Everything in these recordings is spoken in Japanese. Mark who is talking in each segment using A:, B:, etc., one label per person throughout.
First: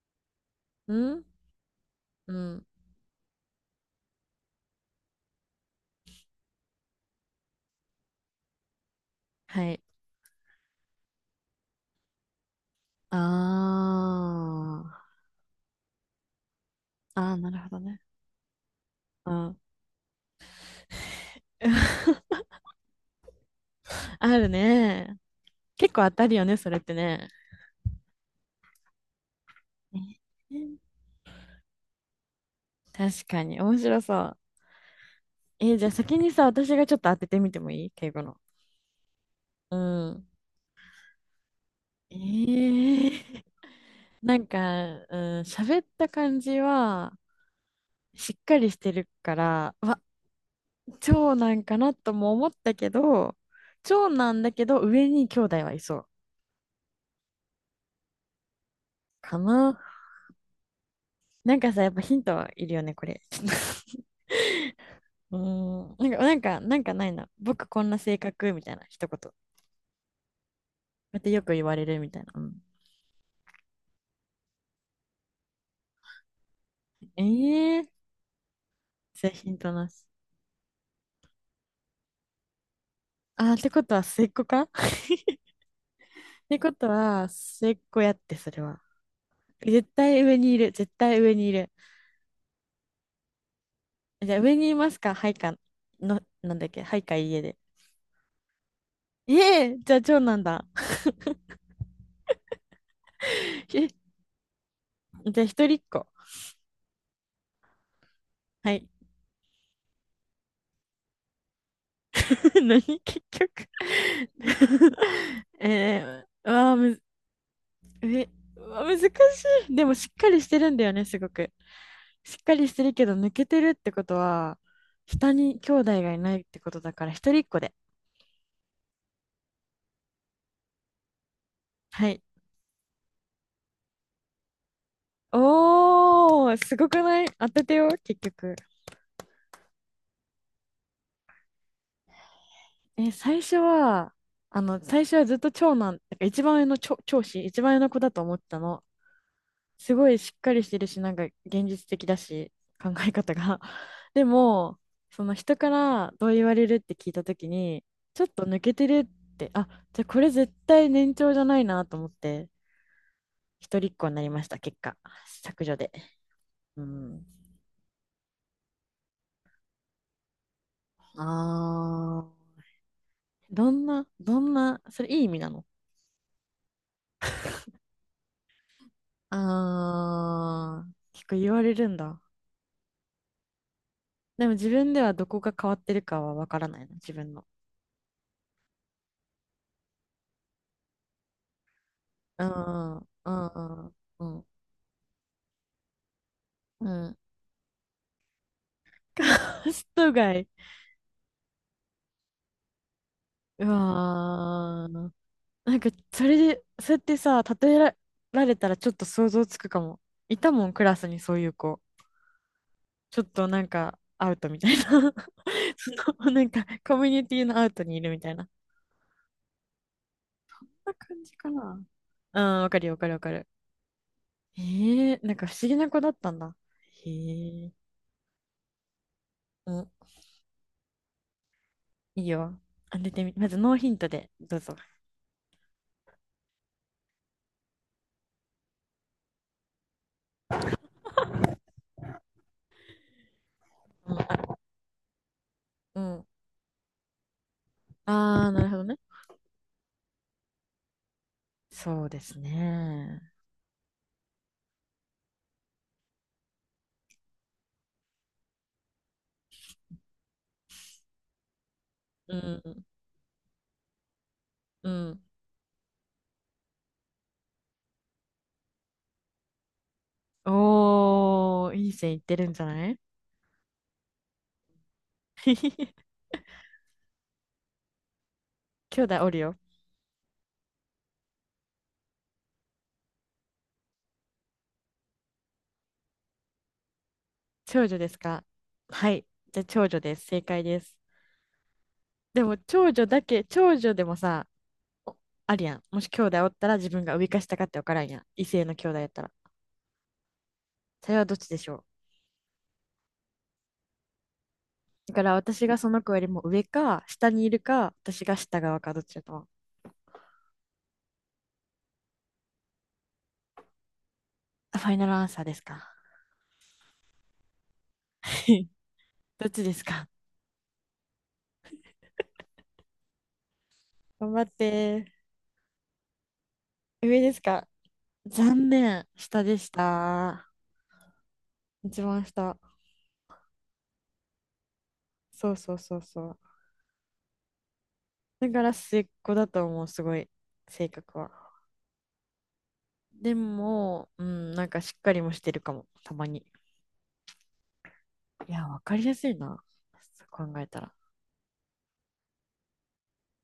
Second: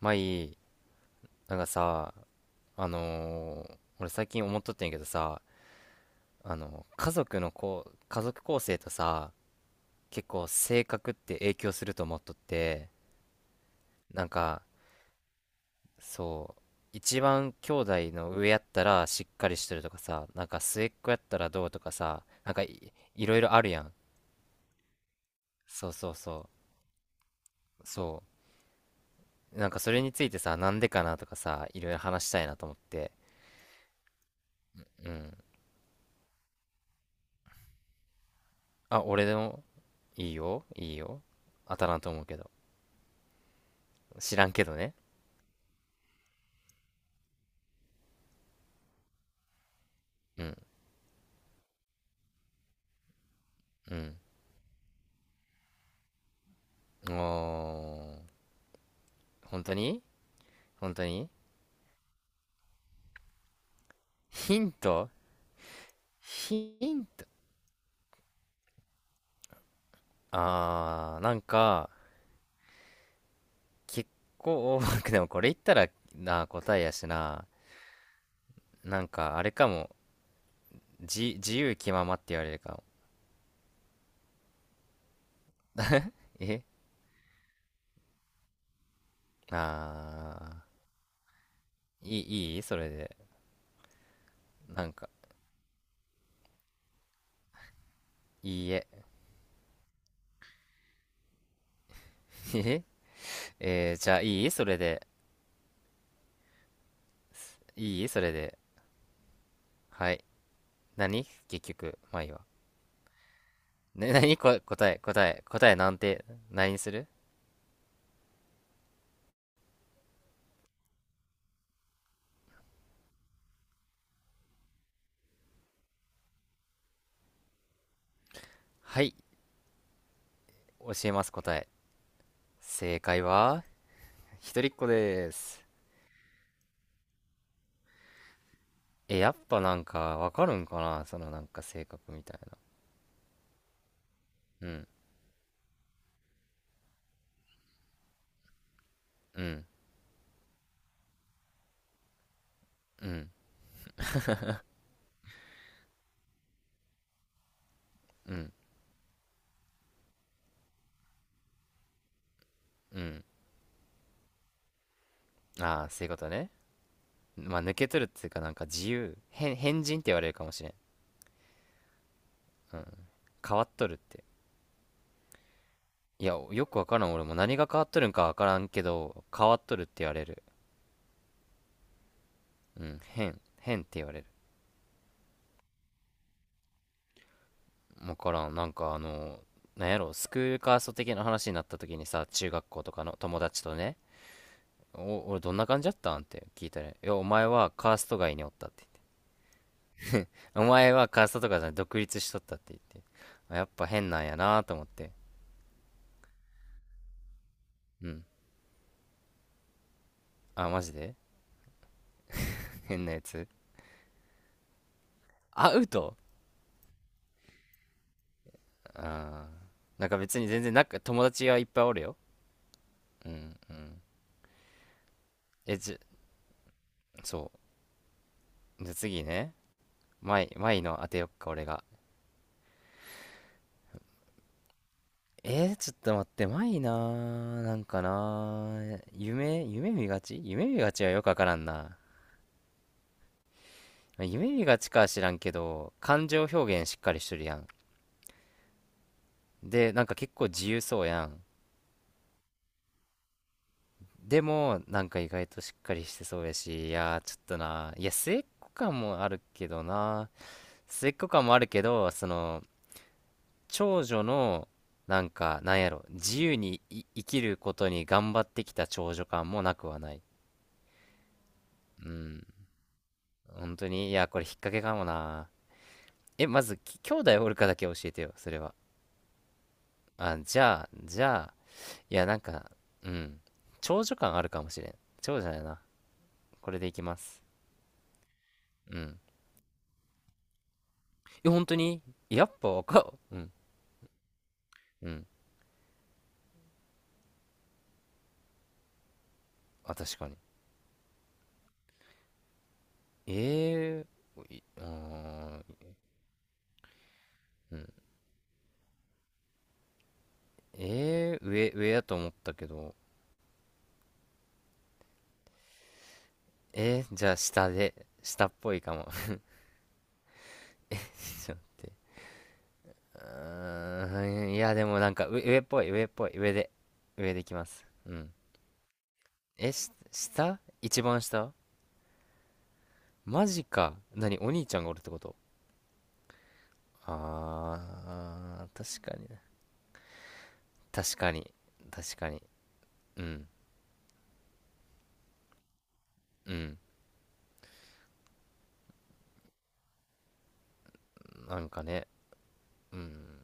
A: まあいい。
B: うん、
A: なんかさ、
B: うん。
A: 俺最近思っとってんやけどさ、家族の家族構成とさ、
B: はい。
A: 結構性格って影響すると思っとって、なんか
B: あ
A: そう、
B: あ、
A: 一
B: ああ、な
A: 番
B: るほ
A: 兄
B: ど
A: 弟
B: ね。
A: の上やったらし
B: う
A: っかり
B: ん。
A: してるとかさ、なんか末っ子やったらどうとかさ、 いろいろあるやん。
B: あるね。
A: そう
B: 結構
A: そ
B: 当
A: う
B: たるよ
A: そ
B: ね、それってね。
A: うそう。なんかそれについてさ、な
B: ね、
A: んでかなとかさ、いろいろ話したいなと思って。
B: 確かに、面白そう。
A: うん。
B: じゃあ先にさ、私がちょっと当ててみてもいい敬語の。
A: あ、俺でも、
B: うん。
A: いいよ、いいよ。当たらんと
B: え
A: 思うけど。
B: ー、な
A: 知
B: ん
A: らん
B: か、
A: けどね。
B: うん、喋った感じは、しっかりしてるから、うわ、
A: うん、
B: 長男かなとも思ったけど、
A: う
B: 長
A: ん。
B: 男だけど、上に兄弟はいそう。
A: お
B: か
A: ー、本当
B: な。
A: に。本当に。
B: なんかさ、やっぱヒントいるよね、これ。ちょっと
A: ヒント。
B: なんか、なんか、なん
A: ヒ
B: かな
A: ント。
B: いな。僕こんな性格みたいな、一言。こうやって
A: な
B: よ
A: ん
B: く言われ
A: か、
B: るみたいな。うん、
A: 結構、でもこれ言ったらな、答えやし
B: え
A: な。
B: えー、
A: なん
B: じゃあ
A: か、あ
B: ヒ
A: れ
B: ン
A: か
B: トな
A: も。
B: し。
A: 自由気ままって言われるかも。
B: あー、ってことは末っ子か って
A: え
B: ことは末っ子やって、それは。
A: あ
B: 絶対上にいる、絶対上にいる。
A: ー、いいそれで。
B: じゃあ上にい
A: な
B: ま
A: ん
B: す
A: か、
B: かはいか、の、なんだっけはいか家で。
A: いいえ。
B: ええー、じゃあ長男だ。
A: え
B: え、
A: え
B: じ
A: ーじゃあいいそれで。
B: ゃあ一人っ子。
A: いいそれで。
B: はい。
A: はい。何結局、まあいいわ。
B: 何結局。
A: ね、何答えなん
B: え
A: て、何
B: わあ
A: にす
B: むず、
A: る？
B: え、うわ難しい。でもしっかりしてるんだよね、すごく。しっかりしてるけど抜けてるってことは、下に兄弟がいないってことだから、一人っ子で。
A: はい、教えます答え。
B: はい。
A: 正解は、一人っ子です。
B: おー、すごくない、当ててよ、結局。
A: え、やっぱなんか、わかるんかな、そのなんか性格みたいな。
B: え、最初は、あ
A: う
B: の、
A: ん、
B: 最初はずっと長男、だから一番上の長子、一番上の子だと思ってたの。
A: うん、
B: すごいしっかりしてるし、なんか現実的だし、考
A: う
B: え
A: ん、
B: 方が。でも、その人からどう言われるって聞いたときに、ちょっ
A: う
B: と
A: ん、
B: 抜けてるって、あ、じゃあこれ絶対年長じゃないなと思って、
A: うん。
B: 一人っ子になりました、結果。削除
A: ああ、
B: で。
A: そういうことね。
B: うん。
A: まあ、抜けとるっていうか、なんか自由。変人って言われるかもしれん。
B: あー、
A: うん。変わっ
B: どん
A: とるっ
B: な、
A: て。
B: どんな、それいい意味なの？
A: いや、よくわからん。俺も何が変わっとるんかわからんけど、変わっとるって言われる。
B: あ、あー結構言われるんだ。
A: うん、変って言われる。
B: でも自分ではどこが変わってるかはわからないの、自分の。
A: 分からん。なんか、なんやろ、スクールカースト的な話になった時にさ、
B: う
A: 中学校と
B: ん、う
A: か
B: ん、
A: の友
B: う
A: 達と
B: ん、
A: ね、
B: うん。
A: 俺どんな感じだったんって聞いたら、
B: う
A: いや
B: ん。
A: お前はカースト外におったって言っ
B: カースト街。
A: て、お前はカーストとかじゃない独立しとったって言って、あや
B: う
A: っぱ変なんやなと思っ
B: わ
A: て。
B: ー。なんか、それで、そうやってさ、例え
A: うん。
B: られたらちょっと想像つくかも。いたも
A: あ
B: ん、ク
A: マジ
B: ラス
A: で。
B: にそういう子。
A: 変な
B: ちょ
A: や
B: っ
A: つ。
B: となんか、アウトみたいな。
A: アウ
B: そ
A: ト。
B: の、なんか、コミュニティのアウトにいるみたいな。
A: あなんか別に全
B: そん
A: 然なん
B: な
A: か友
B: 感じ
A: 達
B: か
A: がいっ
B: な。
A: ぱいおるよ。
B: うん、わかるよ、わかるわ
A: う
B: か
A: ん
B: る。
A: うん。
B: へえ、なんか不思議
A: え
B: な
A: じ
B: 子だっ
A: ゃ
B: たんだ。へ
A: そ
B: え、
A: う、じゃあ次ね、
B: うん、
A: マイの当てよっか俺が。
B: いいよ。当ててみ、まずノーヒントで、どうぞ。
A: ちょっと待って、マイなー、なんかなー、夢見がちはよくわからんな。
B: うん、
A: 夢
B: あ、
A: 見がちかは知らんけど、
B: うん。
A: 感情表現しっかりしとるやん。
B: あー、なるほどね。
A: で、なんか結構自由そうやん。
B: そうですね。
A: でも、なんか意外としっかりしてそうやし、いやー、ちょっとなー、いや、末っ子感もあるけどな、末っ子感もあるけど、そ
B: う
A: の、
B: ん、
A: 長女の、
B: うん。
A: なんか、なんやろ、自由に生きることに頑張ってきた長女感もなくはない。
B: おー、いい
A: う
B: 線いって
A: ん。
B: るんじゃない？
A: 本当に。いや、これ引っ掛けかもな。え、まず、兄弟おるかだけ教えてよ、それは。
B: 兄弟おるよ。
A: あ、じゃあ、いや、なんか、うん。長女感あるかもしれん。長女やな。これでいきます。
B: 長女ですか？
A: う
B: は
A: ん。
B: い。じゃあ長女です。正解です。
A: え、本当に。
B: で
A: や
B: も
A: っぱわ
B: 長女
A: か
B: だ
A: う
B: け、
A: ん。
B: 長女でもさ、
A: う
B: お、
A: ん。
B: あるやん。もし兄弟おったら自分が上か下かって分からんやん。異性の兄弟やったら。
A: あ、確かに。
B: それはどっちでしょう？
A: えー、い
B: だから
A: あ
B: 私が
A: ー
B: その子よりも上か、下にいる
A: うん。
B: か、私が下側か、どっちだと思う？
A: えー、上やと思ったけど。
B: あ、ファイナルアンサーですか？
A: えー、じゃあ下で、下っ ぽいかも。
B: どっちですか？
A: う
B: 頑張っ
A: ーん、いや、でもな
B: て。
A: んか上っぽい、上っぽい、
B: 上で
A: 上
B: す
A: でいきま
B: か？
A: す。うん。
B: 残念。下でし
A: え、
B: た。
A: 下。一番下？
B: 一番下。
A: マジか。何お兄ちゃんがおるってこと？
B: そうそうそうそう。だから末っ
A: 確かに
B: 子
A: ね。
B: だと思う、すごい、性
A: 確
B: 格は。
A: かに。確かに。う
B: で
A: ん。
B: も、うん、なんかしっかりもしてるかも、たまに。
A: うん。
B: いや、わかりやすいな、そう考えたら。
A: なんかね。うん。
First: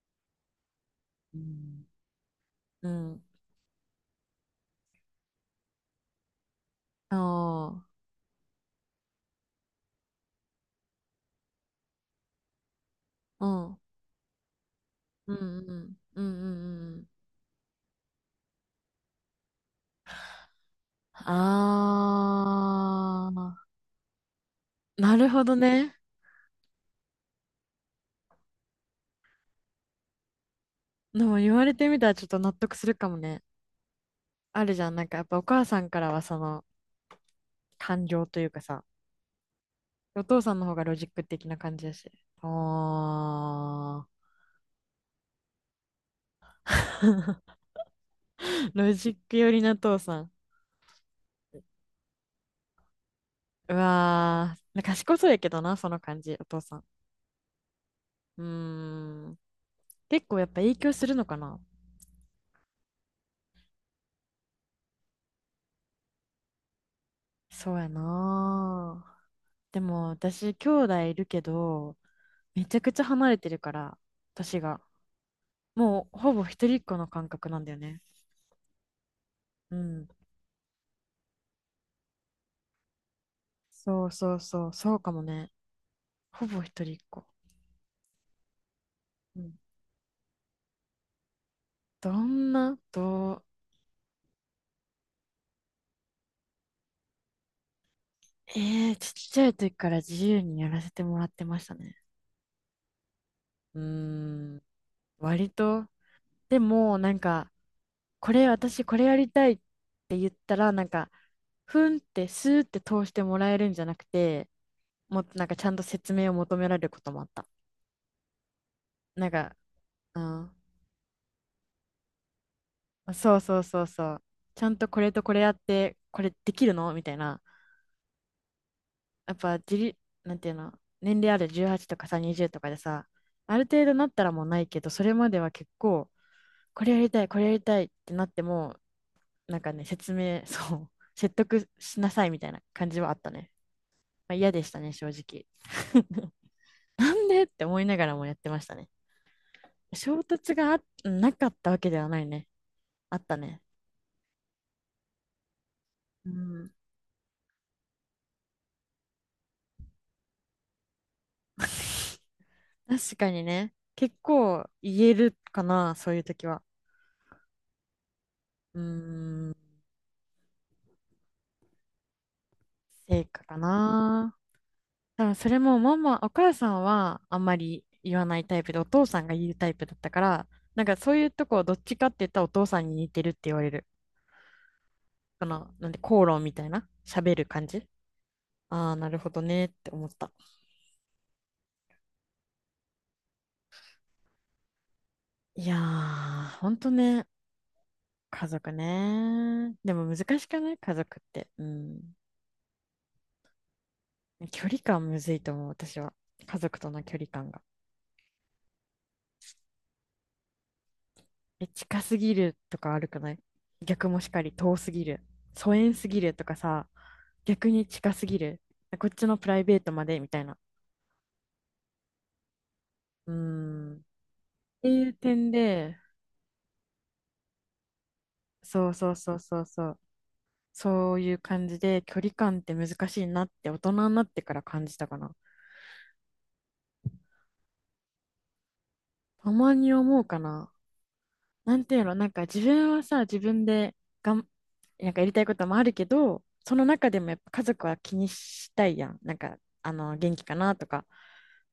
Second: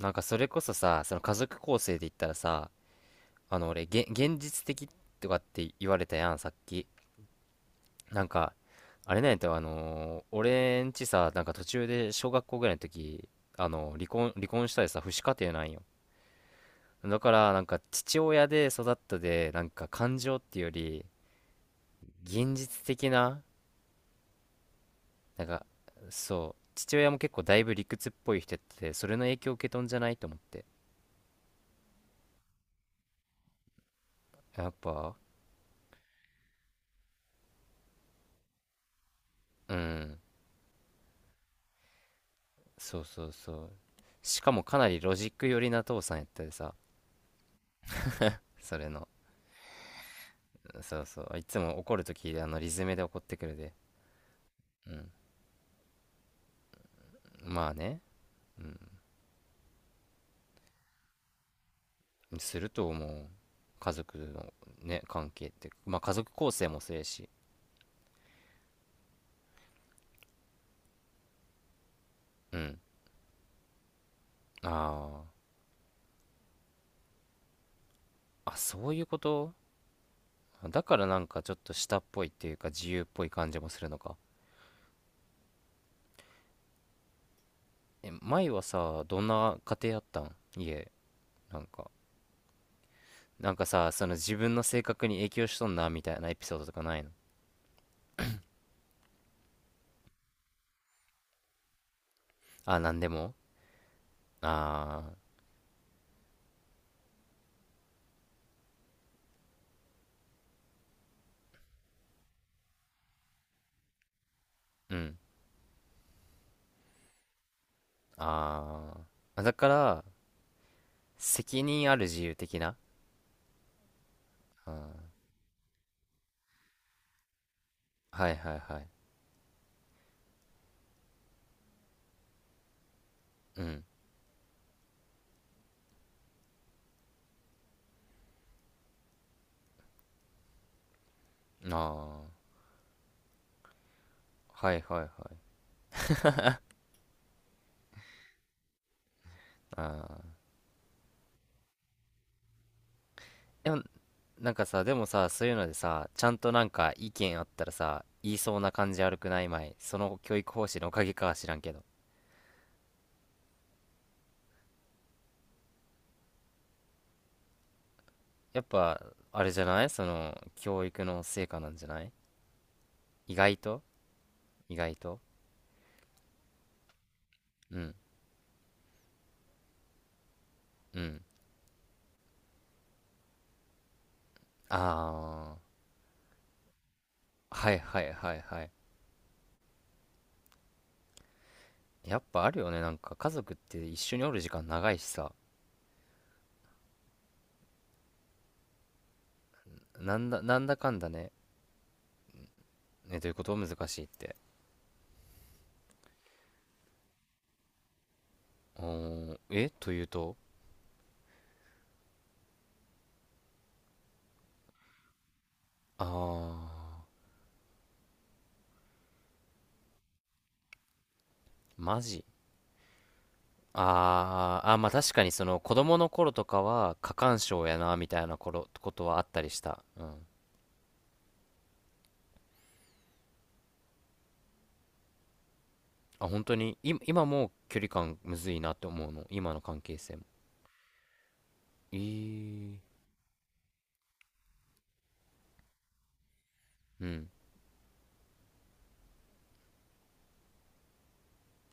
A: なんかそれこそさ、その家
B: う
A: 族構
B: ん。
A: 成で言ったらさ、
B: うん。
A: 俺、現実的とかって言われたやん、さっき。
B: あ
A: なんか、あれなんやったよ、俺んちさ、なんか途中で小学校ぐらいの時、
B: あ、うん。
A: 離婚したりさ、父子
B: う
A: 家
B: んう
A: 庭なんよ。
B: ん。うんうんうん。
A: だからなんか父親で育ったで、なんか感情っていうより
B: あ
A: 現実的な、
B: あ、なるほ
A: なん
B: ど
A: か、
B: ね。
A: そう父親も結構だいぶ理屈っぽい人やってて、それの影響を受けとんじゃないと思って。
B: でも言われてみたらちょっと納得するかもね。あ
A: や
B: る
A: っ
B: じゃん、なん
A: ぱ。
B: かやっぱお母さんからはその感情というかさ、
A: うん。
B: お父さんの方がロジック的な感じだし。
A: そうそうそう。
B: あ
A: しかもかなりロジック寄りな父さんやったでさ、
B: ー、
A: それ
B: ロ
A: の
B: ジック寄りな父さん。
A: そうそういつも怒るときあのリズムで怒ってくる
B: う
A: で。
B: わー、
A: うん。
B: 賢そうやけどな、その感じ、お父さん。
A: まあね。
B: うーん、結構やっぱ影響するのかな。
A: すると思う、家族のね関係って。まあ家族構成もそうやし。
B: そうやなー。でも私、兄弟いるけど、
A: う
B: めち
A: ん。
B: ゃくちゃ離れてるから、私が。
A: ああ
B: もうほぼ一人っ子の感覚なんだよね。
A: あ、そういうこと。
B: うん。
A: だからなんかちょっと下っぽいっていうか自由っぽい感じもするのか。
B: そうかもね。ほぼ一人っ子。
A: え、前はさ、どん
B: うん。
A: な家庭やったん家、なんか。
B: どんな、どう、
A: なんかさ、その自分の性格に影響しとんなみたいなエピソードとかないの？
B: ええ、ちっちゃい時から自由にやらせてもらってましたね。
A: あ、なんでも？
B: うーん、
A: あ
B: 割と。でも、なんか、これ、私、これやりたいって言ったら、なんか、ふんって、スーって通してもらえるんじゃなくて、
A: あー、うん。
B: もっとなんか、ちゃんと説明を求められることもあった。
A: あ
B: なん
A: あ。だ
B: か、
A: から、
B: うん、
A: 責任ある自由的な。
B: そうそうそうそう。ちゃ
A: あ
B: んとこ
A: ー
B: れとこれやって、これできるのみたいな。
A: はいはいはい。
B: やっぱ、自立、なんていうの、年齢ある18とかさ、20とかでさ、あ
A: う
B: る
A: ん。
B: 程度なったらもうないけど、それまでは結構、これやりたい、これやりたいってなっても、なんかね、説明、そう、説得
A: あ
B: しなさいみたいな感じはあったね。まあ、嫌で
A: あ。
B: し
A: は
B: た
A: い
B: ね、
A: はいは
B: 正
A: い。
B: 直。なんでって思いながらもやってましたね。
A: あ
B: 衝
A: あ。
B: 突があなかったわけではないね。あったね。
A: でも、なんかさ、でもさ、そういうのでさ、ち
B: う
A: ゃんとなん
B: ん。
A: か意見あったらさ、言いそうな感じ悪くない、まい？その教育方針のおかげかは知らんけど。
B: 確かにね。結構言えるかな、そういう時は。
A: やっ
B: うー
A: ぱ、あれ
B: ん、
A: じゃない？その、教育の成果なんじゃない？
B: 成
A: 意
B: 果
A: 外
B: か
A: と。
B: な。
A: 意外と。
B: 多分それもママ、お母さんはあんま
A: う
B: り
A: ん、
B: 言わないタイプで、お父さんが言うタイプだったから、なんか
A: う
B: そう
A: ん。
B: いうとこどっちかって言ったらお父さんに似てるって言われる。こ
A: あ
B: の、なんで口論みたいな、喋る
A: あ、
B: 感
A: はい
B: じ。
A: はいはいはい。
B: ああ、なるほどねって思った。
A: やっぱあるよね、なんか家族って一緒におる時間長いしさ。
B: いやー、ほんとね、家族ね。でも難しく
A: なん
B: ない
A: だか
B: 家
A: んだ
B: 族っ
A: ね。
B: て？うん。
A: ね、どういうこと難しいって。
B: 距離感むずいと思う、私は。家族との距離感が。
A: おー、というと？
B: え、近すぎるとか悪くない？逆もしかり遠すぎる。疎遠すぎるとかさ、
A: あ
B: 逆に近すぎる。こっちのプライベートまでみたいな。
A: マジ。
B: うーん。って
A: まあ
B: い
A: 確
B: う
A: かにそ
B: 点
A: の子
B: で、
A: 供の頃とかは過干渉やなみたいな頃
B: そ
A: こ
B: う
A: と
B: そう
A: はあっ
B: そう
A: たりし
B: そう
A: た。
B: そう。
A: うん。
B: そういう感じで距離感って難しいなって大人になってから感じたかな。
A: あ、本当に、今もう距離感むずいなって思うの。
B: た
A: 今の
B: ま
A: 関
B: に
A: 係性
B: 思
A: も。
B: うかな。なんて
A: え
B: いうの、なんか自
A: ー、
B: 分はさ、自分でがん、なんかやりたいこともあるけど、その
A: う
B: 中でも
A: ん。
B: やっぱ家族は気にしたいやん。なんか、あの、元気かなとか。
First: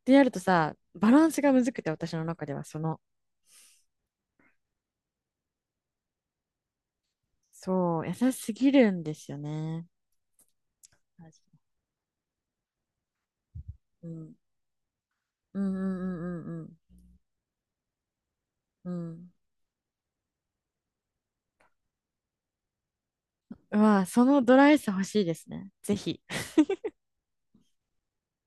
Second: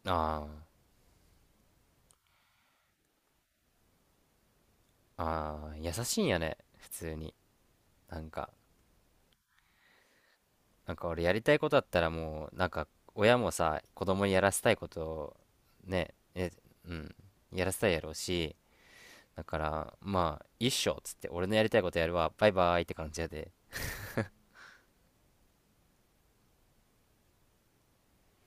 B: ってやると
A: あ
B: さ、バランスがむずくて、私の中ではその、
A: あ、ああ、優しいんやね。普通に。
B: そう、優
A: なん
B: し
A: か、
B: すぎるんですよね。
A: なんか俺やりたいことあったらもう、なんか親もさ、子供にやらせたいことを
B: うんうんう
A: ね、
B: んうん
A: うん、やらせたいやろうし、
B: うんうん。うん。
A: だから、まあ、一緒っつって、俺のやりたいことやるわ、バイバイって感じやで。
B: うわ、そのドライさ欲しいですね。ぜひ。